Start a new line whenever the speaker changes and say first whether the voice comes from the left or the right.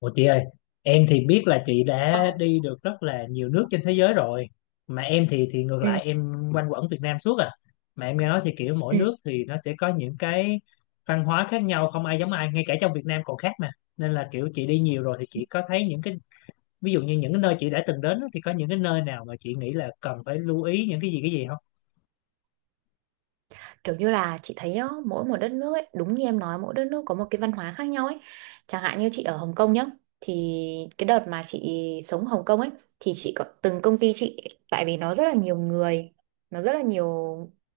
left: Ủa chị ơi, em thì biết là chị
right: Ờ,
left: đã đi được rất là nhiều nước trên thế giới rồi. Mà em thì ngược
right: ừ,
left: lại em quanh quẩn Việt Nam suốt à. Mà em nghe nói thì kiểu mỗi
right: ừ.
left: nước thì nó sẽ có những cái văn hóa khác nhau không ai giống ai, ngay cả trong Việt Nam còn khác mà. Nên là kiểu chị đi nhiều rồi thì chị có thấy những cái ví dụ như những cái nơi chị đã từng đến á, thì có những cái nơi nào mà chị nghĩ là cần phải lưu ý những cái gì không?
right: Kiểu như là chị thấy á, mỗi một đất nước ấy, đúng như em nói mỗi đất nước có một cái văn hóa khác nhau ấy. Chẳng hạn như chị ở Hồng Kông nhá, thì cái đợt mà chị sống Hồng Kông ấy thì chị có từng công ty chị, tại vì nó rất là nhiều người, nó rất là nhiều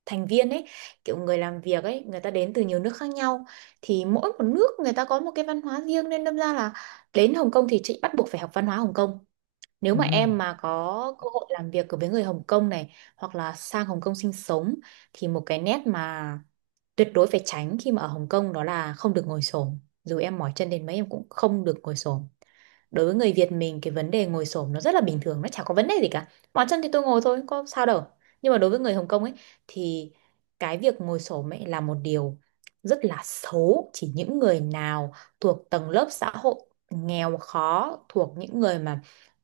right: thành viên ấy, kiểu người làm việc ấy, người ta đến từ nhiều nước khác nhau, thì mỗi một nước người ta có một cái văn hóa riêng, nên đâm ra là đến Hồng Kông thì chị bắt buộc phải học văn hóa Hồng Kông. Nếu mà
left: Ừ.
right: em mà có cơ hội làm việc với người Hồng Kông này, hoặc là sang Hồng Kông sinh sống, thì một cái nét mà tuyệt đối phải tránh khi mà ở Hồng Kông đó là không được ngồi xổm. Dù em mỏi chân đến mấy em cũng không được ngồi xổm. Đối với người Việt mình cái vấn đề ngồi xổm nó rất là bình thường, nó chả có vấn đề gì cả. Mỏi chân thì tôi ngồi thôi, có sao đâu. Nhưng mà đối với người Hồng Kông ấy thì cái việc ngồi xổm ấy là một điều rất là xấu, chỉ những người nào thuộc tầng lớp xã hội nghèo khó, thuộc những người mà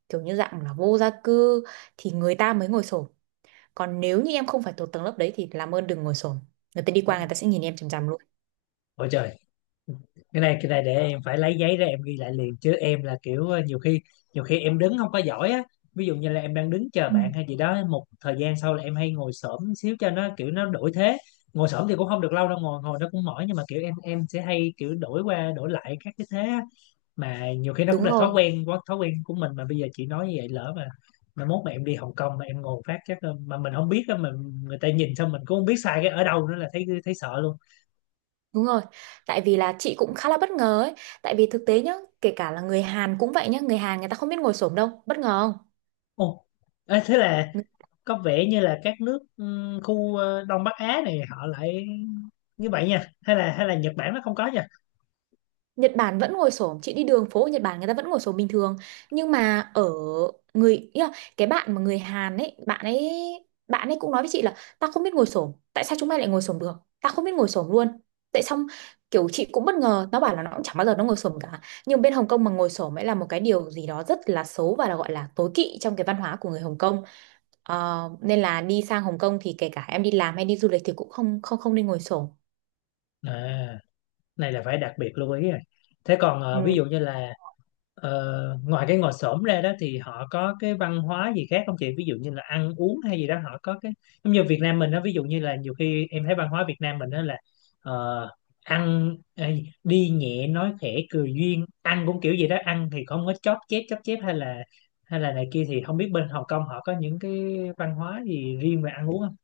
right: kiểu như dạng là vô gia cư thì người ta mới ngồi xổm, còn nếu như em không phải thuộc tầng lớp đấy thì làm ơn đừng ngồi xổm. Người ta đi qua người ta sẽ nhìn em chằm chằm luôn.
left: Ủa trời. Cái này để em phải lấy giấy ra em ghi lại liền chứ em là kiểu nhiều khi em đứng không có giỏi á, ví dụ như là em đang đứng chờ
right: Ừ.
left: bạn hay gì đó một thời gian sau là em hay ngồi xổm xíu cho nó kiểu nó đổi thế. Ngồi xổm thì cũng không được lâu đâu, ngồi ngồi nó cũng mỏi, nhưng mà kiểu em sẽ hay kiểu đổi qua đổi lại các cái thế á. Mà nhiều khi nó cũng
right: Đúng
left: là thói
right: rồi,
left: quen, quá thói quen của mình mà bây giờ chị nói như vậy lỡ mà mốt mà em đi Hồng Kông mà em ngồi phát chắc mà mình không biết á, mà người ta nhìn xong mình cũng không biết sai cái ở đâu nữa là thấy thấy sợ luôn.
right: đúng rồi. Tại vì là chị cũng khá là bất ngờ ấy, tại vì thực tế nhá, kể cả là người Hàn cũng vậy nhá, người Hàn người ta không biết ngồi xổm đâu, bất ngờ không?
left: Ồ, ê, thế là có vẻ như là các nước khu Đông Bắc Á này họ lại như vậy nha, hay là Nhật Bản nó không có nha.
right: Nhật Bản vẫn ngồi xổm, chị đi đường phố ở Nhật Bản người ta vẫn ngồi xổm bình thường, nhưng mà ở người ý là cái bạn mà người Hàn ấy, bạn ấy cũng nói với chị là ta không biết ngồi xổm, tại sao chúng mày lại ngồi xổm được, ta không biết ngồi xổm luôn. Tại xong kiểu chị cũng bất ngờ, nó bảo là nó cũng chẳng bao giờ nó ngồi xổm cả, nhưng bên Hồng Kông mà ngồi xổm ấy là một cái điều gì đó rất là xấu, và là gọi là tối kỵ trong cái văn hóa của người Hồng Kông. Ờ, nên là đi sang Hồng Kông thì kể cả em đi làm hay đi du lịch thì cũng không không không nên ngồi xổm.
left: À. Này là phải đặc biệt lưu ý rồi. Thế còn
right: Ừ.
left: ví dụ như là ngoài cái ngồi xổm ra đó thì họ có cái văn hóa gì khác không chị, ví dụ như là ăn uống hay gì đó họ có cái giống như Việt Nam mình đó, ví dụ như là nhiều khi em thấy văn hóa Việt Nam mình đó là ờ, ăn đi nhẹ nói khẽ cười duyên, ăn cũng kiểu gì đó, ăn thì không có chóp chép hay là này kia, thì không biết bên Hồng Kông họ có những cái văn hóa gì riêng về ăn uống không?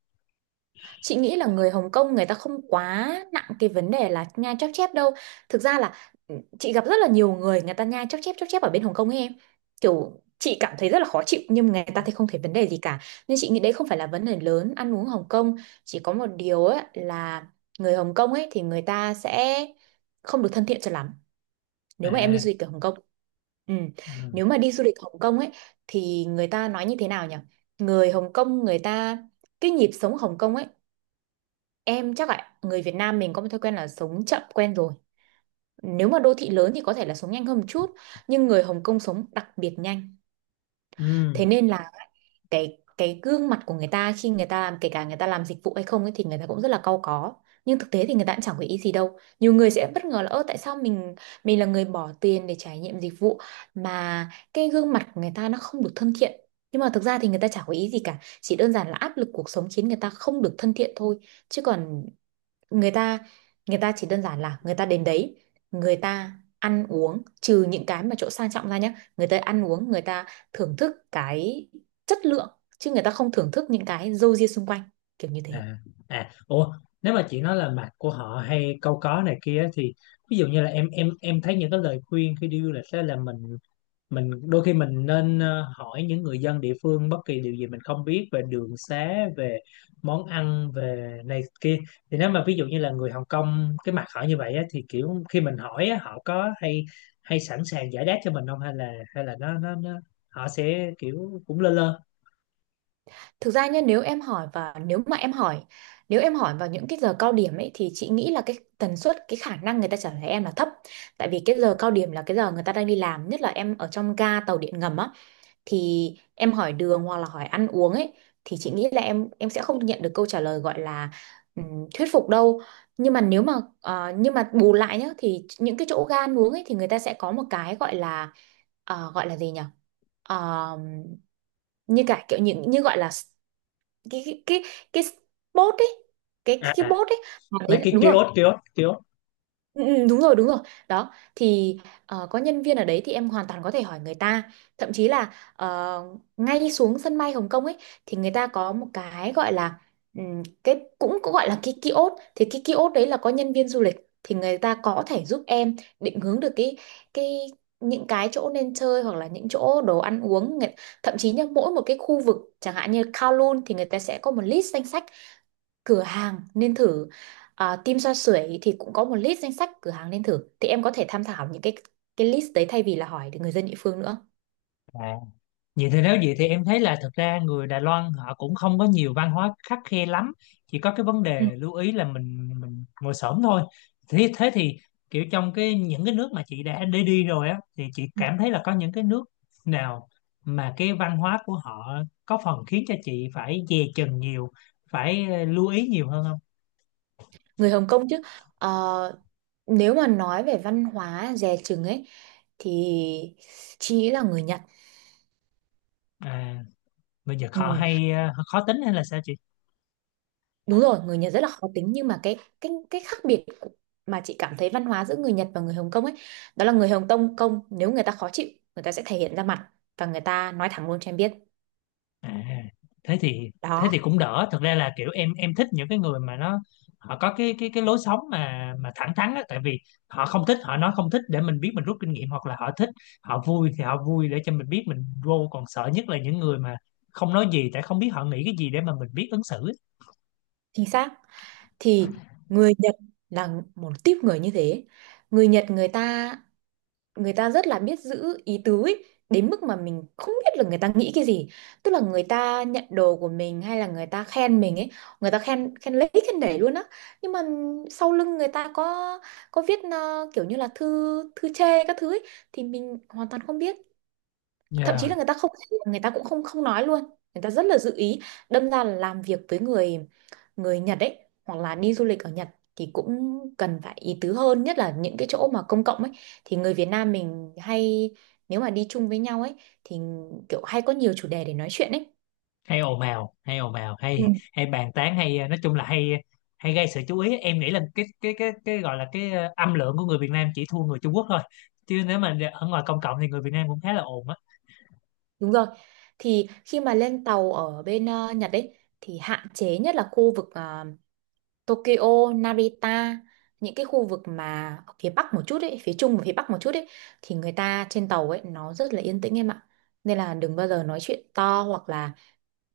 right: Chị nghĩ là người Hồng Kông người ta không quá nặng cái vấn đề là nhai chóp chép đâu. Thực ra là chị gặp rất là nhiều người, người ta nhai chóp chép ở bên Hồng Kông ấy em. Kiểu chị cảm thấy rất là khó chịu nhưng người ta thì không thấy vấn đề gì cả. Nên chị nghĩ đấy không phải là vấn đề lớn ăn uống Hồng Kông. Chỉ có một điều ấy là người Hồng Kông ấy thì người ta sẽ không được thân thiện cho lắm, nếu mà em đi
left: À.
right: du lịch ở Hồng Kông. Ừ.
left: Ừ.
right: Nếu mà đi du lịch Hồng Kông ấy thì người ta nói như thế nào nhỉ? Người Hồng Kông người ta, cái nhịp sống Hồng Kông ấy, em chắc là người Việt Nam mình có một thói quen là sống chậm quen rồi. Nếu mà đô thị lớn thì có thể là sống nhanh hơn một chút, nhưng người Hồng Kông sống đặc biệt nhanh.
left: Ừ.
right: Thế nên là cái gương mặt của người ta khi người ta làm, kể cả người ta làm dịch vụ hay không ấy, thì người ta cũng rất là cau có. Nhưng thực tế thì người ta cũng chẳng có ý gì đâu. Nhiều người sẽ bất ngờ là, ơ tại sao mình là người bỏ tiền để trải nghiệm dịch vụ mà cái gương mặt của người ta nó không được thân thiện. Nhưng mà thực ra thì người ta chả có ý gì cả, chỉ đơn giản là áp lực cuộc sống khiến người ta không được thân thiện thôi. Chứ còn người ta người ta chỉ đơn giản là người ta đến đấy, người ta ăn uống, trừ những cái mà chỗ sang trọng ra nhé, người ta ăn uống người ta thưởng thức cái chất lượng, chứ người ta không thưởng thức những cái râu ria xung quanh, kiểu như thế.
left: À, à, ủa, nếu mà chị nói là mặt của họ hay câu có này kia á, thì ví dụ như là em thấy những cái lời khuyên khi đi du lịch đó là mình đôi khi mình nên hỏi những người dân địa phương bất kỳ điều gì mình không biết về đường xá, về món ăn, về này kia. Thì nếu mà ví dụ như là người Hồng Kông cái mặt họ như vậy á, thì kiểu khi mình hỏi á, họ có hay hay sẵn sàng giải đáp cho mình không, hay là hay là nó họ sẽ kiểu cũng lơ lơ.
right: Thực ra nhé, nếu em hỏi và nếu mà em hỏi nếu em hỏi vào những cái giờ cao điểm ấy thì chị nghĩ là cái tần suất, cái khả năng người ta trả lời em là thấp, tại vì cái giờ cao điểm là cái giờ người ta đang đi làm, nhất là em ở trong ga tàu điện ngầm á, thì em hỏi đường hoặc là hỏi ăn uống ấy, thì chị nghĩ là em sẽ không nhận được câu trả lời gọi là thuyết phục đâu. Nhưng mà nếu mà ờ, Nhưng mà bù lại nhá, thì những cái chỗ ga ăn uống ấy thì người ta sẽ có một cái gọi là, gọi là gì nhỉ? Ờ, như cả kiểu những như gọi là s- cái cái cái, cái spot ấy, cái
left: À,
right: cái, cái
left: à,
right: bốt ấy,
left: mấy cái
right: đúng rồi.
left: kiosk kiosk kiosk
right: Ừ, ừ, đúng rồi, đúng rồi. Đó thì có nhân viên ở đấy thì em hoàn toàn có thể hỏi người ta, thậm chí là, ngay xuống sân bay Hồng Kông ấy thì người ta có một cái gọi là, cái cũng cũng gọi là cái kiosk, thì cái kiosk đấy là có nhân viên du lịch thì người ta có thể giúp em định hướng được cái những cái chỗ nên chơi hoặc là những chỗ đồ ăn uống. Thậm chí nhá, mỗi một cái khu vực chẳng hạn như Kowloon thì người ta sẽ có một list danh sách cửa hàng nên thử, à, Tim Xoa Sưởi thì cũng có một list danh sách cửa hàng nên thử, thì em có thể tham khảo những cái list đấy thay vì là hỏi người dân địa phương nữa.
left: Vậy thì nếu vậy thì em thấy là thật ra người Đài Loan họ cũng không có nhiều văn hóa khắt khe lắm, chỉ có cái vấn
right: Ừ.
left: đề lưu ý là mình ngồi xổm thôi. Thế thế thì kiểu trong cái những cái nước mà chị đã đi đi rồi á thì chị
right: Ừ.
left: cảm thấy là có những cái nước nào mà cái văn hóa của họ có phần khiến cho chị phải dè chừng nhiều, phải lưu ý nhiều hơn không?
right: Người Hồng Kông chứ. Ờ, nếu mà nói về văn hóa dè chừng ấy thì chị nghĩ là người Nhật.
left: À, bây giờ họ
right: Ừ,
left: hay khó tính hay là sao chị?
right: đúng rồi, người Nhật rất là khó tính, nhưng mà cái khác biệt mà chị cảm thấy văn hóa giữa người Nhật và người Hồng Kông ấy, đó là người Hồng Kông Kông nếu người ta khó chịu người ta sẽ thể hiện ra mặt, và người ta nói thẳng luôn cho em biết.
left: À, thế thì thế
right: Đó,
left: thì cũng đỡ. Thực ra là kiểu em thích những cái người mà nó họ có cái cái lối sống mà thẳng thắn á, tại vì họ không thích họ nói không thích để mình biết mình rút kinh nghiệm, hoặc là họ thích họ vui thì họ vui để cho mình biết mình vô, còn sợ nhất là những người mà không nói gì, tại không biết họ nghĩ cái gì để mà mình biết ứng xử.
right: chính xác. Thì người Nhật là một típ người như thế. Người Nhật người ta rất là biết giữ ý tứ ấy, đến mức mà mình không biết là người ta nghĩ cái gì. Tức là người ta nhận đồ của mình hay là người ta khen mình ấy, người ta khen, khen lấy khen để luôn á, nhưng mà sau lưng người ta có viết kiểu như là thư, thư chê các thứ ấy, thì mình hoàn toàn không biết, thậm chí
left: Dạ.
right: là người ta cũng không không nói luôn, người ta rất là giữ ý. Đâm ra là làm việc với người người Nhật ấy, hoặc là đi du lịch ở Nhật, thì cũng cần phải ý tứ hơn, nhất là những cái chỗ mà công cộng ấy, thì người Việt Nam mình hay, nếu mà đi chung với nhau ấy, thì kiểu hay có nhiều chủ đề để nói chuyện ấy.
left: Hay ồn ào
right: Ừ.
left: hay hay bàn tán hay nói chung là hay hay gây sự chú ý, em nghĩ là cái gọi là cái âm lượng của người Việt Nam chỉ thua người Trung Quốc thôi, chứ nếu mà ở ngoài công cộng thì người Việt Nam cũng khá là ồn á.
right: Đúng rồi, thì khi mà lên tàu ở bên Nhật ấy, thì hạn chế nhất là khu vực Tokyo, Narita, những cái khu vực mà ở phía bắc một chút ấy, phía trung và phía bắc một chút ấy, thì người ta trên tàu ấy nó rất là yên tĩnh em ạ. Nên là đừng bao giờ nói chuyện to, hoặc là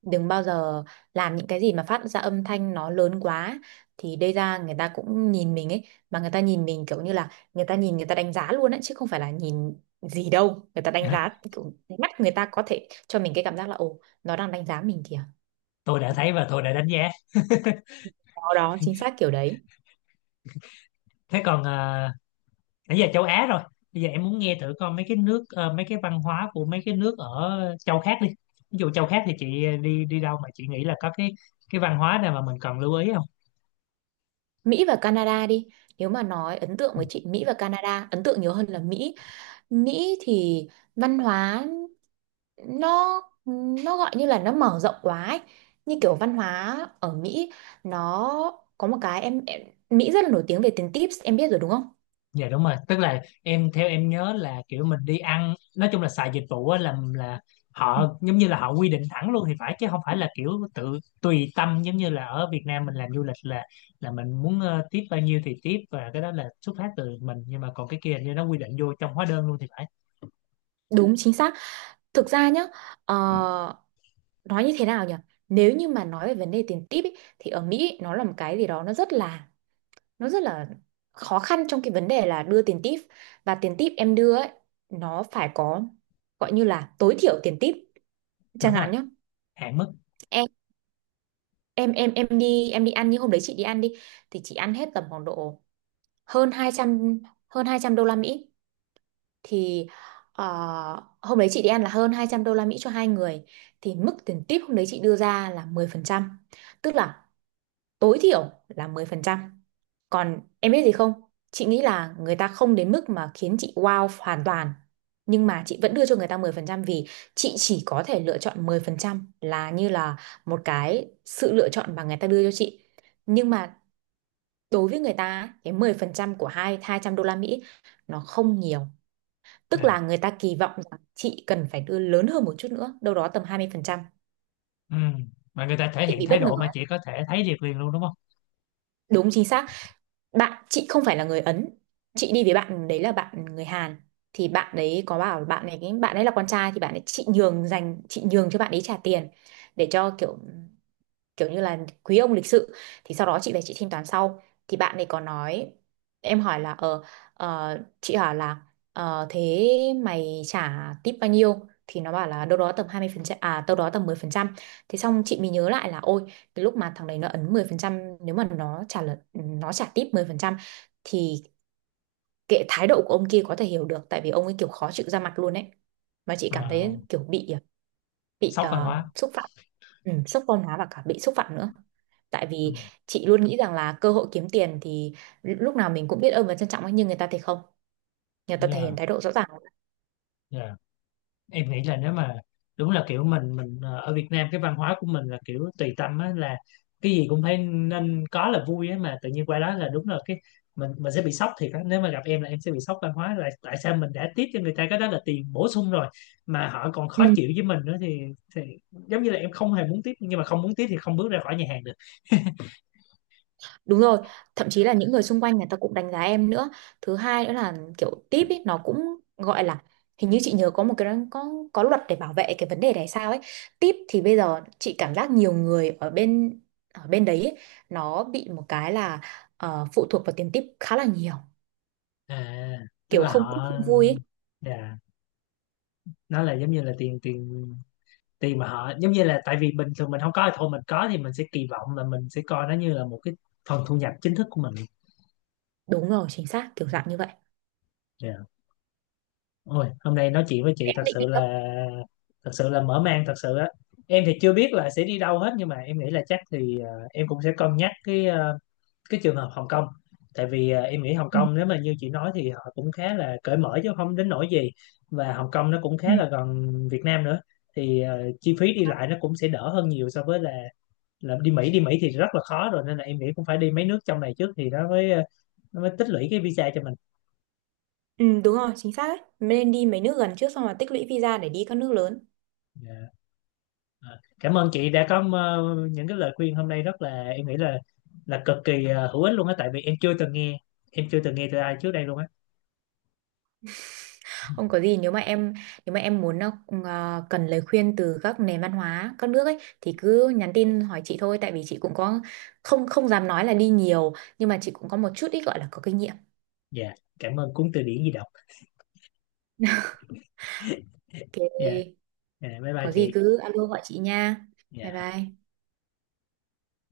right: đừng bao giờ làm những cái gì mà phát ra âm thanh nó lớn quá, thì đây ra người ta cũng nhìn mình ấy, mà người ta nhìn mình kiểu như là người ta nhìn, người ta đánh giá luôn ấy, chứ không phải là nhìn gì đâu. Người ta đánh giá, kiểu mắt người ta có thể cho mình cái cảm giác là, ồ nó đang đánh giá mình kìa.
left: Tôi đã thấy và tôi đã đánh giá.
right: Đó đó, chính xác kiểu đấy.
left: Thế còn nãy giờ châu Á rồi, bây giờ em muốn nghe thử coi mấy cái nước mấy cái văn hóa của mấy cái nước ở châu khác đi. Ví dụ châu khác thì chị đi đi đâu mà chị nghĩ là có cái văn hóa nào mà mình cần lưu ý không?
right: Mỹ và Canada đi, nếu mà nói ấn tượng với chị Mỹ và Canada, ấn tượng nhiều hơn là Mỹ. Mỹ thì văn hóa nó nó gọi như là nó mở rộng quá ấy. Như kiểu văn hóa ở Mỹ nó có một cái em, Mỹ rất là nổi tiếng về tiền tips, em biết rồi đúng không?
left: Dạ đúng rồi, tức là em theo em nhớ là kiểu mình đi ăn nói chung là xài dịch vụ á là
right: Ừ.
left: họ giống như là họ quy định thẳng luôn thì phải, chứ không phải là kiểu tự tùy tâm giống như là ở Việt Nam mình làm du lịch là mình muốn tiếp bao nhiêu thì tiếp và cái đó là xuất phát từ mình, nhưng mà còn cái kia hình như nó quy định vô trong hóa đơn luôn thì phải.
right: Đúng chính xác. Thực ra nhá, ờ, nói như thế nào nhỉ? Nếu như mà nói về vấn đề tiền tip ý, thì ở Mỹ nó là một cái gì đó nó rất là khó khăn trong cái vấn đề là đưa tiền tip, và tiền tip em đưa ấy nó phải có, gọi như là tối thiểu tiền tip chẳng
left: Đúng rồi,
right: hạn nhé.
left: hạn mức.
right: Em em em em đi em đi ăn như hôm đấy chị đi ăn đi, thì chị ăn hết tầm khoảng độ hơn 200 hơn 200 đô la Mỹ. Thì, ờ, hôm đấy chị đi ăn là hơn 200 đô la Mỹ cho hai người, thì mức tiền tip hôm đấy chị đưa ra là 10%, tức là tối thiểu là 10%. Còn em biết gì không? Chị nghĩ là người ta không đến mức mà khiến chị wow hoàn toàn. Nhưng mà chị vẫn đưa cho người ta 10%, vì chị chỉ có thể lựa chọn 10% là như là một cái sự lựa chọn mà người ta đưa cho chị. Nhưng mà đối với người ta á, cái 10% của hai 200 đô la Mỹ nó không nhiều. Tức
left: Dạ.
right: là người ta kỳ vọng rằng chị cần phải đưa lớn hơn một chút nữa, đâu đó tầm 20%.
left: Ừ. Mà người ta thể
right: Chị
left: hiện
right: bị
left: thái
right: bất ngờ.
left: độ mà chị có thể thấy được liền luôn đúng không?
right: Đúng chính xác. Bạn chị không phải là người Ấn, chị đi với bạn đấy là bạn người Hàn, thì bạn đấy có bảo bạn này, cái bạn ấy là con trai thì bạn ấy, chị nhường dành chị nhường cho bạn ấy trả tiền, để cho kiểu kiểu như là quý ông lịch sự. Thì sau đó chị về chị thanh toán sau, thì bạn ấy có nói, em hỏi là ờ ờ, chị hỏi là, thế mày trả tip bao nhiêu, thì nó bảo là đâu đó tầm 20%, à đâu đó tầm 10%. Thế xong chị mới nhớ lại là ôi cái lúc mà thằng đấy nó ấn 10%, nếu mà nó trả tip 10% thì kệ, thái độ của ông kia có thể hiểu được, tại vì ông ấy kiểu khó chịu ra mặt luôn ấy, mà chị cảm
left: Ờ,
right: thấy kiểu bị bị
left: sốc văn
right: ờ,
left: hóa.
right: xúc phạm. Ừ, sốc văn hóa và cả bị xúc phạm nữa, tại
left: Ừ.
right: vì chị luôn nghĩ rằng là cơ hội kiếm tiền thì lúc nào mình cũng biết ơn và trân trọng ấy, nhưng người ta thì không, người ta thể
left: Yeah,
right: hiện thái độ rõ ràng.
left: em nghĩ là nếu mà đúng là kiểu mình ở Việt Nam cái văn hóa của mình là kiểu tùy tâm á, là cái gì cũng phải nên có là vui á, mà tự nhiên qua đó là đúng là cái mình sẽ bị sốc thiệt á, nếu mà gặp em là em sẽ bị sốc văn hóa là tại sao mình đã tiếp cho người ta cái đó là tiền bổ sung rồi mà họ còn khó
right: Ừ,
left: chịu với mình nữa thì giống như là em không hề muốn tiếp, nhưng mà không muốn tiếp thì không bước ra khỏi nhà hàng được.
right: đúng rồi, thậm chí là những người xung quanh người ta cũng đánh giá em nữa. Thứ hai nữa là kiểu tip ấy, nó cũng gọi là, hình như chị nhớ có một cái có luật để bảo vệ cái vấn đề này sao ấy. Tip thì bây giờ chị cảm giác nhiều người ở bên, ở bên đấy ấy, nó bị một cái là, phụ thuộc vào tiền tip khá là nhiều,
left: À, tức
right: kiểu
left: là
right: không thích
left: họ.
right: không vui ấy.
left: Dạ, nó là giống như là tiền tiền thì mà họ giống như là tại vì bình thường mình không có thì thôi, mình có thì mình sẽ kỳ vọng là mình sẽ coi nó như là một cái phần thu nhập chính thức của mình.
right: Đúng rồi, chính xác, kiểu dạng như vậy.
left: Yeah. Ôi hôm nay nói chuyện với chị
right: Em định đi đâu?
left: thật sự là mở mang thật sự á. Em thì chưa biết là sẽ đi đâu hết, nhưng mà em nghĩ là chắc thì em cũng sẽ cân nhắc cái cái trường hợp Hồng Kông, tại vì em nghĩ Hồng
right: Ừ.
left: Kông nếu mà như chị nói thì họ cũng khá là cởi mở chứ không đến nỗi gì, và Hồng Kông nó cũng
right: Ừ.
left: khá là gần Việt Nam nữa, thì chi phí đi lại nó cũng sẽ đỡ hơn nhiều so với là đi Mỹ. Đi Mỹ thì rất là khó rồi nên là em nghĩ cũng phải đi mấy nước trong này trước thì nó mới nó mới tích lũy cái visa cho mình.
right: Ừ, đúng rồi, chính xác đấy. Mình nên đi mấy nước gần trước xong rồi tích lũy visa để đi các nước lớn.
left: Dạ. Ờ, cảm ơn chị đã có những cái lời khuyên hôm nay, rất là em nghĩ là cực kỳ hữu ích luôn á, tại vì em chưa từng nghe em chưa từng nghe từ ai trước đây luôn á.
right: Không có gì, nếu mà em, nếu mà em muốn, cần lời khuyên từ các nền văn hóa các nước ấy thì cứ nhắn tin hỏi chị thôi, tại vì chị cũng có, không không dám nói là đi nhiều, nhưng mà chị cũng có một chút ít gọi là có kinh nghiệm.
left: Dạ, cảm ơn cuốn từ điển di động.
right: Ok,
left: Dạ. Dạ, bye bye
right: có gì
left: chị.
right: cứ alo gọi chị nha. Bye
left: Dạ.
right: bye.